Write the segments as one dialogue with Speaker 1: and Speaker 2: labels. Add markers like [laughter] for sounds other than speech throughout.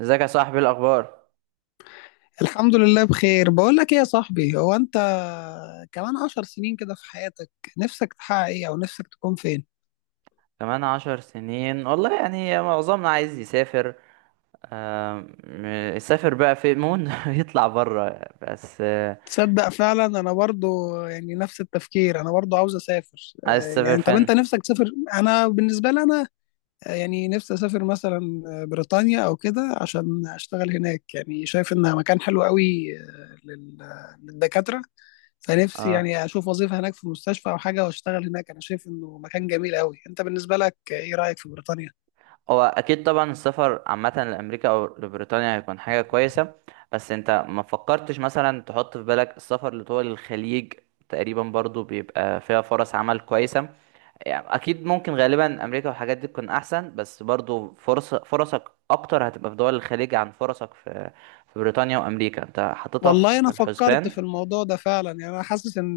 Speaker 1: ازيك يا صاحبي؟ إيه الاخبار؟
Speaker 2: الحمد لله بخير. بقول لك ايه يا صاحبي، هو انت كمان عشر سنين كده في حياتك نفسك تحقق ايه او نفسك تكون فين؟
Speaker 1: كمان عشر سنين والله، يعني معظمنا عايز يسافر، آم، يسافر بقى في مون [laughs] يطلع بره. بس
Speaker 2: تصدق فعلا انا برضو يعني نفس التفكير، انا برضو عاوز اسافر.
Speaker 1: عايز تسافر
Speaker 2: يعني طب انت
Speaker 1: فين؟
Speaker 2: نفسك تسافر؟ انا بالنسبة لي انا يعني نفسي اسافر مثلا بريطانيا او كده عشان اشتغل هناك، يعني شايف انها مكان حلو قوي للدكاترة. فنفسي
Speaker 1: اه،
Speaker 2: يعني اشوف وظيفة هناك في المستشفى او حاجة واشتغل هناك، انا شايف انه مكان جميل قوي. انت بالنسبة لك ايه رأيك في بريطانيا؟
Speaker 1: هو اكيد طبعا السفر عامه لامريكا او لبريطانيا هيكون حاجه كويسه. بس انت ما فكرتش مثلا تحط في بالك السفر لدول الخليج؟ تقريبا برضو بيبقى فيها فرص عمل كويسه. يعني اكيد ممكن غالبا امريكا والحاجات دي تكون احسن، بس برضو فرصك اكتر هتبقى في دول الخليج عن فرصك في بريطانيا وامريكا. انت حاططها
Speaker 2: والله
Speaker 1: في
Speaker 2: انا فكرت
Speaker 1: الحسبان؟
Speaker 2: في الموضوع ده فعلا، يعني انا حاسس ان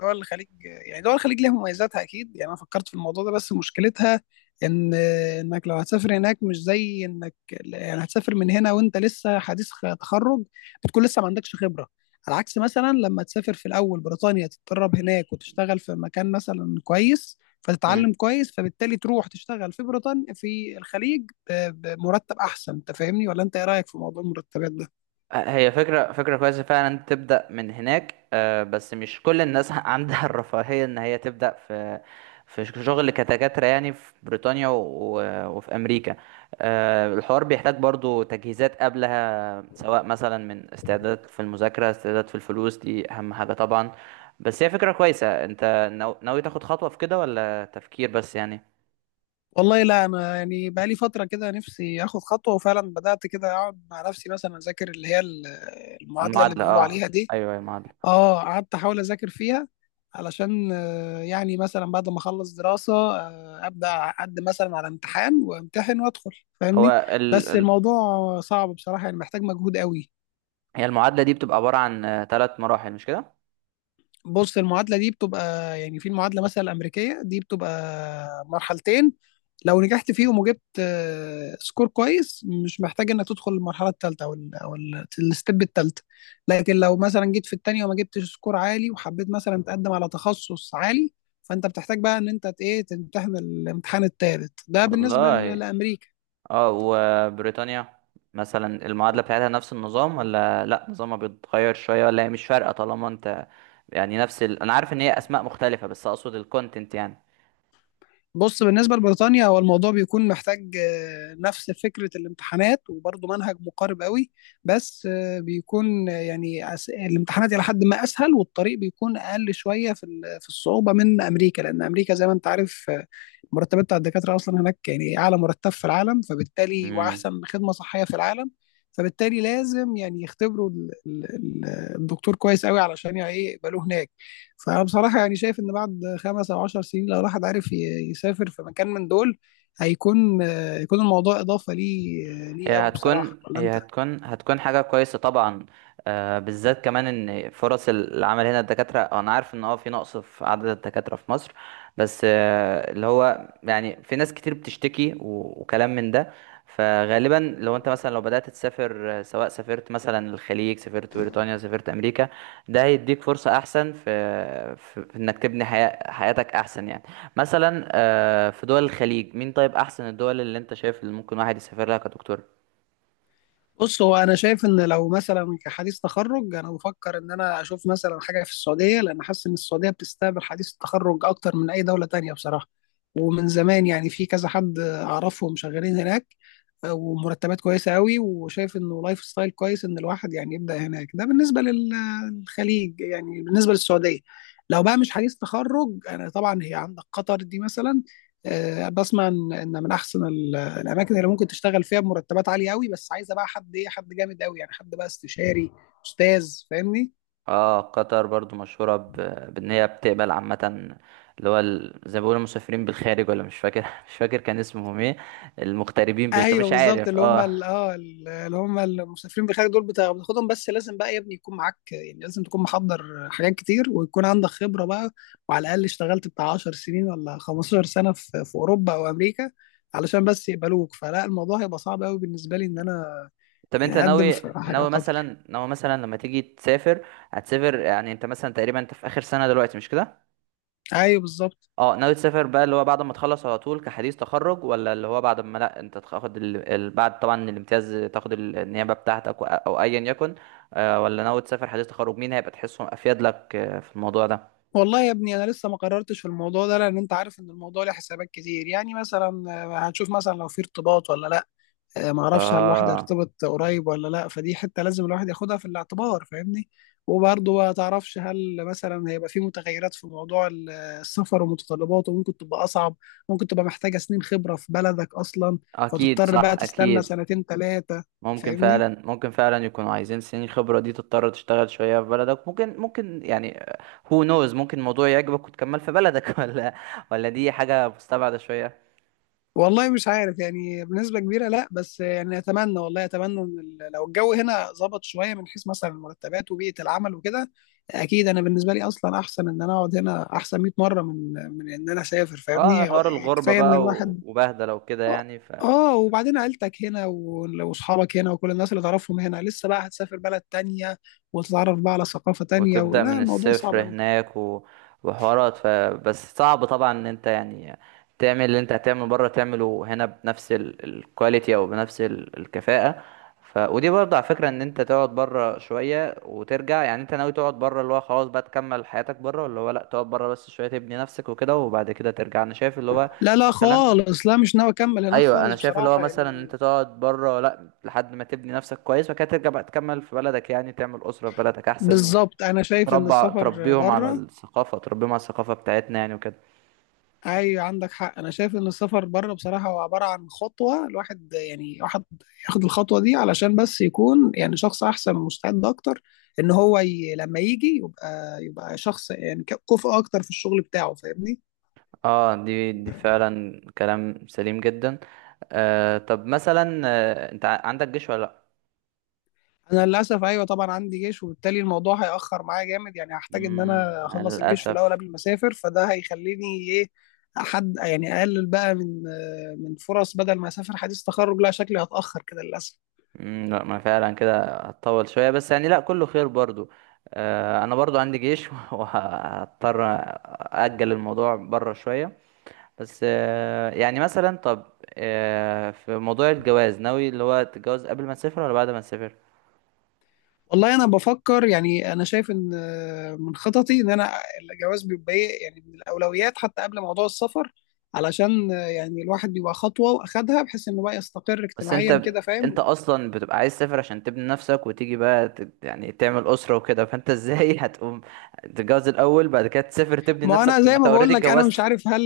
Speaker 2: دول الخليج، يعني دول الخليج ليها مميزاتها اكيد. يعني انا فكرت في الموضوع ده بس مشكلتها ان انك لو هتسافر هناك مش زي انك يعني هتسافر من هنا وانت لسه حديث تخرج، بتكون لسه ما عندكش خبرة. على عكس مثلا لما تسافر في الاول بريطانيا تتدرب هناك وتشتغل في مكان مثلا كويس فتتعلم
Speaker 1: مم.
Speaker 2: كويس، فبالتالي تروح تشتغل في بريطانيا في الخليج بمرتب احسن. انت فاهمني ولا انت ايه رايك في موضوع المرتبات ده؟
Speaker 1: هي فكرة، كويسة فعلا إن تبدأ من هناك، بس مش كل الناس [laughs] عندها الرفاهية إن هي تبدأ في شغل كدكاترة، يعني في بريطانيا وفي أمريكا. الحوار بيحتاج برضو تجهيزات قبلها، سواء مثلا من استعداد في المذاكرة، استعداد في الفلوس، دي أهم حاجة طبعا. بس هي فكرة كويسة. أنت ناوي تاخد خطوة في كده ولا تفكير بس يعني؟
Speaker 2: والله لا، انا يعني بقى لي فتره كده نفسي اخد خطوه، وفعلا بدات كده اقعد مع نفسي مثلا اذاكر اللي هي المعادله اللي
Speaker 1: المعادلة،
Speaker 2: بيقولوا
Speaker 1: اه،
Speaker 2: عليها دي.
Speaker 1: أيوه المعادلة.
Speaker 2: اه قعدت احاول اذاكر فيها علشان يعني مثلا بعد ما اخلص دراسه ابدا اقدم مثلا على امتحان وامتحن وادخل،
Speaker 1: هو
Speaker 2: فاهمني؟
Speaker 1: ال...
Speaker 2: بس
Speaker 1: ال-
Speaker 2: الموضوع صعب بصراحه، يعني محتاج مجهود قوي.
Speaker 1: هي المعادلة دي بتبقى عبارة عن ثلاث مراحل، مش كده؟
Speaker 2: بص المعادلة دي بتبقى يعني في المعادلة مثلا الأمريكية دي بتبقى مرحلتين، لو نجحت فيهم وجبت سكور كويس مش محتاج انك تدخل المرحلة الثالثة او ال او الستيب الثالثة. لكن لو مثلا جيت في الثانية وما جبتش سكور عالي وحبيت مثلا تقدم على تخصص عالي، فانت بتحتاج بقى ان انت ايه تمتحن الامتحان الثالث ده بالنسبة
Speaker 1: والله،
Speaker 2: لأمريكا.
Speaker 1: اه. وبريطانيا مثلا، المعادلة بتاعتها نفس النظام ولا لا؟ نظامها بيتغير شوية، ولا هي مش فارقة طالما انت يعني نفس انا عارف ان هي اسماء مختلفة، بس اقصد الكونتنت يعني.
Speaker 2: بص بالنسبة لبريطانيا هو الموضوع بيكون محتاج نفس فكرة الامتحانات وبرضه منهج مقارب قوي. بس بيكون يعني الامتحانات إلى حد ما أسهل والطريق بيكون أقل شوية في في الصعوبة من أمريكا، لأن أمريكا زي ما أنت عارف المرتبات بتاع الدكاترة أصلا هناك يعني أعلى مرتب في العالم، فبالتالي
Speaker 1: امم،
Speaker 2: وأحسن خدمة صحية في العالم. فبالتالي لازم يعني يختبروا الدكتور كويس قوي علشان يعني إيه يقبلوه هناك. فانا بصراحه يعني شايف ان بعد خمس او عشر سنين لو الواحد عارف يسافر في مكان من دول هيكون يكون الموضوع اضافه ليه ليه
Speaker 1: هي
Speaker 2: قوي بصراحه،
Speaker 1: هتكون
Speaker 2: ولا انت؟
Speaker 1: هي هتكون هتكون حاجة كويسة طبعا. آه، بالذات كمان ان فرص العمل هنا الدكاترة، انا عارف ان اه في نقص في عدد الدكاترة في مصر. بس آه، اللي هو يعني في ناس كتير بتشتكي وكلام من ده. فغالبا لو انت مثلا لو بدأت تسافر، سواء سافرت مثلا الخليج، سافرت بريطانيا، سافرت امريكا، ده هيديك فرصة احسن في، في انك تبني حياتك احسن يعني. مثلا آه، في دول الخليج، مين طيب احسن الدول اللي انت شايف اللي ممكن واحد يسافر لها كدكتور؟
Speaker 2: بص هو انا شايف ان لو مثلا كحديث تخرج، انا بفكر ان انا اشوف مثلا حاجه في السعوديه لان حاسس ان السعوديه بتستقبل حديث التخرج اكتر من اي دوله تانية بصراحه. ومن زمان يعني في كذا حد اعرفهم شغالين هناك ومرتبات كويسه قوي، وشايف انه لايف ستايل كويس ان الواحد يعني يبدا هناك. ده بالنسبه للخليج، يعني بالنسبه للسعوديه. لو بقى مش حديث تخرج، انا طبعا هي عندك قطر دي مثلا، بسمع ان إن من احسن الاماكن اللي ممكن تشتغل فيها بمرتبات عاليه قوي، بس عايزه بقى حد ايه حد جامد قوي، يعني حد بقى استشاري استاذ، فاهمني؟
Speaker 1: اه، قطر برضو مشهورة بان هي بتقبل عامة زي ما بيقولوا مسافرين بالخارج، ولا مش فاكر [laughs] مش فاكر كان اسمهم ايه؟ المغتربين بالخارج،
Speaker 2: ايوه
Speaker 1: مش
Speaker 2: بالظبط،
Speaker 1: عارف،
Speaker 2: اللي هم
Speaker 1: اه.
Speaker 2: اه اللي هم المسافرين بالخارج دول بتاخدهم، بس لازم بقى يا ابني يكون معاك، يعني لازم تكون محضر حاجات كتير ويكون عندك خبره بقى، وعلى الاقل اشتغلت بتاع 10 سنين ولا 15 سنه في اوروبا او امريكا علشان بس يقبلوك. فلا، الموضوع هيبقى صعب قوي بالنسبه لي ان انا
Speaker 1: طب انت
Speaker 2: يعني اقدم في حاجه قطر.
Speaker 1: ناوي مثلا لما تيجي تسافر، هتسافر يعني؟ انت مثلا تقريبا انت في اخر سنة دلوقتي، مش كده؟
Speaker 2: ايوه بالظبط.
Speaker 1: اه، ناوي تسافر بقى اللي هو بعد ما تخلص على طول كحديث تخرج، ولا اللي هو بعد ما، لا، انت تاخد بعد طبعا الامتياز، تاخد النيابة بتاعتك او ايا يكن؟ ولا ناوي تسافر حديث تخرج؟ مين هيبقى تحسهم افيد لك في الموضوع ده؟
Speaker 2: والله يا ابني انا لسه ما قررتش في الموضوع ده، لان انت عارف ان الموضوع له حسابات كتير. يعني مثلا هنشوف مثلا لو في ارتباط ولا لا. ما اعرفش هل الواحد
Speaker 1: اه
Speaker 2: هيرتبط قريب ولا لا، فدي حته لازم الواحد ياخدها في الاعتبار، فاهمني؟ وبرضه ما تعرفش هل مثلا هيبقى في متغيرات في موضوع السفر ومتطلباته، ممكن تبقى اصعب، ممكن تبقى محتاجه سنين خبره في بلدك اصلا،
Speaker 1: اكيد،
Speaker 2: فتضطر
Speaker 1: صح
Speaker 2: بقى تستنى
Speaker 1: اكيد.
Speaker 2: سنتين ثلاثه،
Speaker 1: ممكن
Speaker 2: فاهمني؟
Speaker 1: فعلا، ممكن فعلا يكونوا عايزين سنين خبرة دي، تضطر تشتغل شوية في بلدك، ممكن يعني. هو نوز ممكن الموضوع يعجبك وتكمل في بلدك [laughs] ولا دي حاجة مستبعدة شوية؟
Speaker 2: والله مش عارف يعني بنسبة كبيرة لا، بس يعني أتمنى والله أتمنى إن لو الجو هنا ظبط شوية من حيث مثلا المرتبات وبيئة العمل وكده، أكيد أنا بالنسبة لي أصلا أحسن إن أنا أقعد هنا أحسن 100 مرة من إن أنا أسافر،
Speaker 1: اه،
Speaker 2: فاهمني؟
Speaker 1: حوار الغربة
Speaker 2: كفاية إن
Speaker 1: بقى
Speaker 2: الواحد
Speaker 1: وبهدلة وكده
Speaker 2: آه
Speaker 1: يعني.
Speaker 2: وبعدين عيلتك هنا وأصحابك هنا وكل الناس اللي تعرفهم هنا، لسه بقى هتسافر بلد تانية وتتعرف بقى على ثقافة تانية،
Speaker 1: وتبدأ
Speaker 2: ولا
Speaker 1: من
Speaker 2: الموضوع صعب
Speaker 1: الصفر
Speaker 2: أوي.
Speaker 1: هناك وحوارات بس صعب طبعا ان انت يعني تعمل اللي انت هتعمله بره تعمله هنا بنفس الكواليتي او بنفس الكفاءة. ودي برضه على فكرة ان انت تقعد بره شوية وترجع. يعني انت ناوي تقعد بره اللي هو خلاص بقى تكمل حياتك بره، ولا هو لا، تقعد بره بس شوية تبني نفسك وكده وبعد كده ترجع؟ انا شايف اللي هو
Speaker 2: لا لا
Speaker 1: مثلا،
Speaker 2: خالص، لا مش ناوي أكمل هناك
Speaker 1: ايوه انا
Speaker 2: خالص
Speaker 1: شايف اللي هو
Speaker 2: بصراحة
Speaker 1: مثلا ان
Speaker 2: يعني.
Speaker 1: انت تقعد بره لا لحد ما تبني نفسك كويس، وبعد كده ترجع بقى تكمل في بلدك يعني. تعمل أسرة في بلدك احسن،
Speaker 2: بالظبط، انا شايف ان السفر
Speaker 1: تربيهم على
Speaker 2: بره.
Speaker 1: الثقافة، تربيهم على الثقافة بتاعتنا يعني وكده.
Speaker 2: ايوه عندك حق، انا شايف ان السفر بره بصراحه هو عباره عن خطوه، الواحد يعني واحد ياخد الخطوه دي علشان بس يكون يعني شخص احسن ومستعد اكتر، ان هو لما يجي يبقى شخص يعني كفء اكتر في الشغل بتاعه، فاهمني؟
Speaker 1: اه، دي فعلا كلام سليم جدا. آه طب مثلا، آه، انت عندك جيش ولا لا؟
Speaker 2: انا للاسف ايوه طبعا عندي جيش، وبالتالي الموضوع هياخر معايا جامد، يعني هحتاج ان
Speaker 1: مم،
Speaker 2: انا
Speaker 1: مع
Speaker 2: اخلص الجيش في الاول
Speaker 1: للأسف.
Speaker 2: قبل ما اسافر. فده هيخليني ايه حد يعني اقلل بقى من فرص. بدل ما اسافر حديث تخرج، لا شكلي هتاخر كده للاسف.
Speaker 1: مم، لا، ما فعلا كده هتطول شوية. بس يعني لا، كله خير برضو. آه، انا برضو عندي جيش [laughs] وهضطر أأجل الموضوع بره شوية. بس آه، يعني مثلا، طب، آه، في موضوع الجواز، ناوي اللي هو تتجوز قبل ما تسافر ولا بعد ما تسافر؟
Speaker 2: والله انا بفكر يعني انا شايف ان من خططي ان انا الجواز بيبقى إيه يعني من الاولويات حتى قبل موضوع السفر، علشان يعني الواحد بيبقى خطوه واخدها بحيث انه بقى يستقر
Speaker 1: بس انت
Speaker 2: اجتماعيا
Speaker 1: ب...
Speaker 2: كده،
Speaker 1: انت
Speaker 2: فاهم؟
Speaker 1: اصلا بتبقى عايز تسافر عشان تبني نفسك وتيجي بقى يعني تعمل اسره وكده. فانت ازاي [laughs] هتقوم تتجوز الاول بعد كده تسافر تبني
Speaker 2: ما
Speaker 1: نفسك؟
Speaker 2: انا
Speaker 1: طب ما
Speaker 2: زي
Speaker 1: انت
Speaker 2: ما
Speaker 1: اوريدي
Speaker 2: بقول لك انا مش
Speaker 1: اتجوزت.
Speaker 2: عارف هل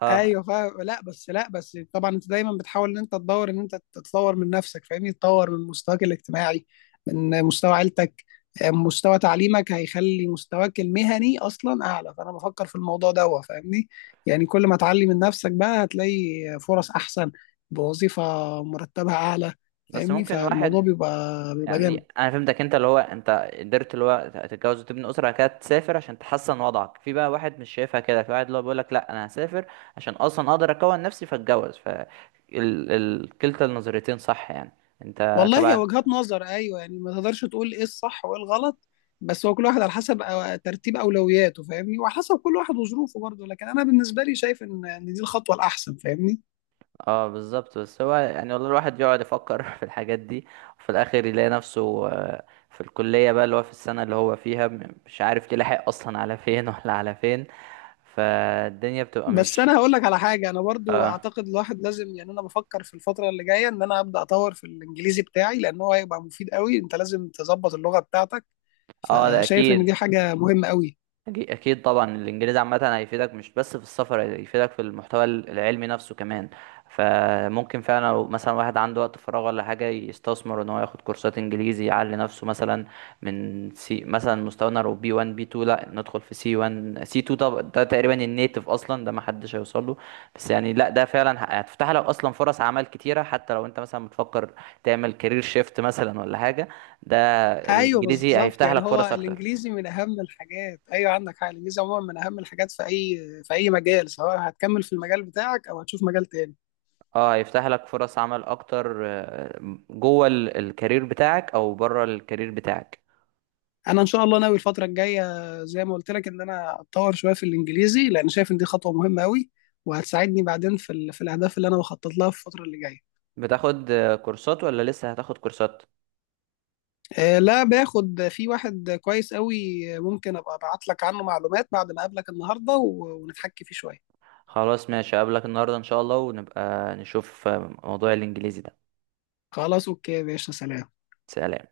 Speaker 1: اه،
Speaker 2: ايوه فاهم. لا بس، لا بس طبعا انت دايما بتحاول ان انت تدور ان انت تتطور من نفسك، فاهمني؟ تطور من مستواك الاجتماعي من مستوى عيلتك، مستوى تعليمك هيخلي مستواك المهني اصلا اعلى، فانا بفكر في الموضوع ده فاهمني. يعني كل ما تعلي من نفسك بقى هتلاقي فرص احسن بوظيفة مرتبها اعلى،
Speaker 1: بس
Speaker 2: فاهمني؟
Speaker 1: ممكن
Speaker 2: فالموضوع
Speaker 1: واحد
Speaker 2: بيبقى جامد.
Speaker 1: يعني. انا فهمتك انت اللي هو، انت قدرت اللي هو تتجوز وتبني اسره بعد كده تسافر عشان تحسن وضعك. في بقى واحد مش شايفها كده، في واحد اللي هو بيقول لك لا، انا هسافر عشان اصلا اقدر اكون نفسي فاتجوز. كلتا النظريتين صح يعني، انت
Speaker 2: والله هي
Speaker 1: تبع.
Speaker 2: وجهات نظر، ايوه يعني ما تقدرش تقول ايه الصح وايه الغلط، بس هو كل واحد على حسب ترتيب اولوياته، فاهمني؟ وعلى حسب كل واحد وظروفه برضه، لكن انا بالنسبه لي شايف ان دي الخطوه الاحسن، فاهمني؟
Speaker 1: اه بالظبط. بس هو يعني، والله الواحد يقعد يفكر [laughs] في الحاجات دي، وفي الاخر يلاقي نفسه في الكلية بقى اللي هو في السنة اللي هو فيها، مش عارف يلاحق اصلا على فين [laughs] ولا على فين. فالدنيا بتبقى
Speaker 2: بس
Speaker 1: مش...
Speaker 2: انا هقول لك على حاجه، انا برضه اعتقد الواحد لازم يعني انا بفكر في الفتره اللي جايه ان انا ابدا اطور في الانجليزي بتاعي، لان هو هيبقى مفيد قوي، انت لازم تظبط اللغه بتاعتك.
Speaker 1: اه ده
Speaker 2: فشايف ان دي
Speaker 1: اكيد.
Speaker 2: حاجه مهمه قوي.
Speaker 1: اكيد طبعا الانجليزي عامه هيفيدك، مش بس في السفر، هيفيدك في المحتوى العلمي نفسه كمان. فممكن فعلا لو مثلا واحد عنده وقت فراغ ولا حاجه، يستثمر ان هو ياخد كورسات انجليزي يعلي نفسه. مثلا من سي، مثلا مستوانا لو بي 1 بي 2، لا ندخل في سي 1 سي 2. طب ده تقريبا النيتف اصلا، ده ما حدش هيوصل له. بس يعني لا، ده فعلا هتفتح لك اصلا فرص عمل كتيره، حتى لو انت مثلا بتفكر تعمل كارير شيفت مثلا ولا حاجه. ده
Speaker 2: ايوه
Speaker 1: الانجليزي
Speaker 2: بالظبط،
Speaker 1: هيفتح
Speaker 2: يعني
Speaker 1: لك
Speaker 2: هو
Speaker 1: فرص اكتر.
Speaker 2: الانجليزي من اهم الحاجات. ايوه عندك حق، الانجليزي عموما من اهم الحاجات في اي في اي مجال، سواء هتكمل في المجال بتاعك او هتشوف مجال تاني.
Speaker 1: اه هيفتح لك فرص عمل اكتر، جوه الكارير بتاعك او بره الكارير بتاعك.
Speaker 2: انا ان شاء الله ناوي الفتره الجايه زي ما قلت لك ان انا اتطور شويه في الانجليزي، لان شايف ان دي خطوه مهمه قوي وهتساعدني بعدين في ال... في الاهداف اللي انا بخطط لها في الفتره اللي جايه.
Speaker 1: بتاخد كورسات ولا لسه هتاخد كورسات؟
Speaker 2: لا باخد في واحد كويس قوي، ممكن ابقى ابعت لك عنه معلومات بعد ما اقابلك النهارده و... ونتحكي فيه شويه.
Speaker 1: خلاص ماشي، اقابلك النهارده ان شاء الله، ونبقى نشوف موضوع الانجليزي ده.
Speaker 2: خلاص اوكي يا باشا، سلام.
Speaker 1: سلام.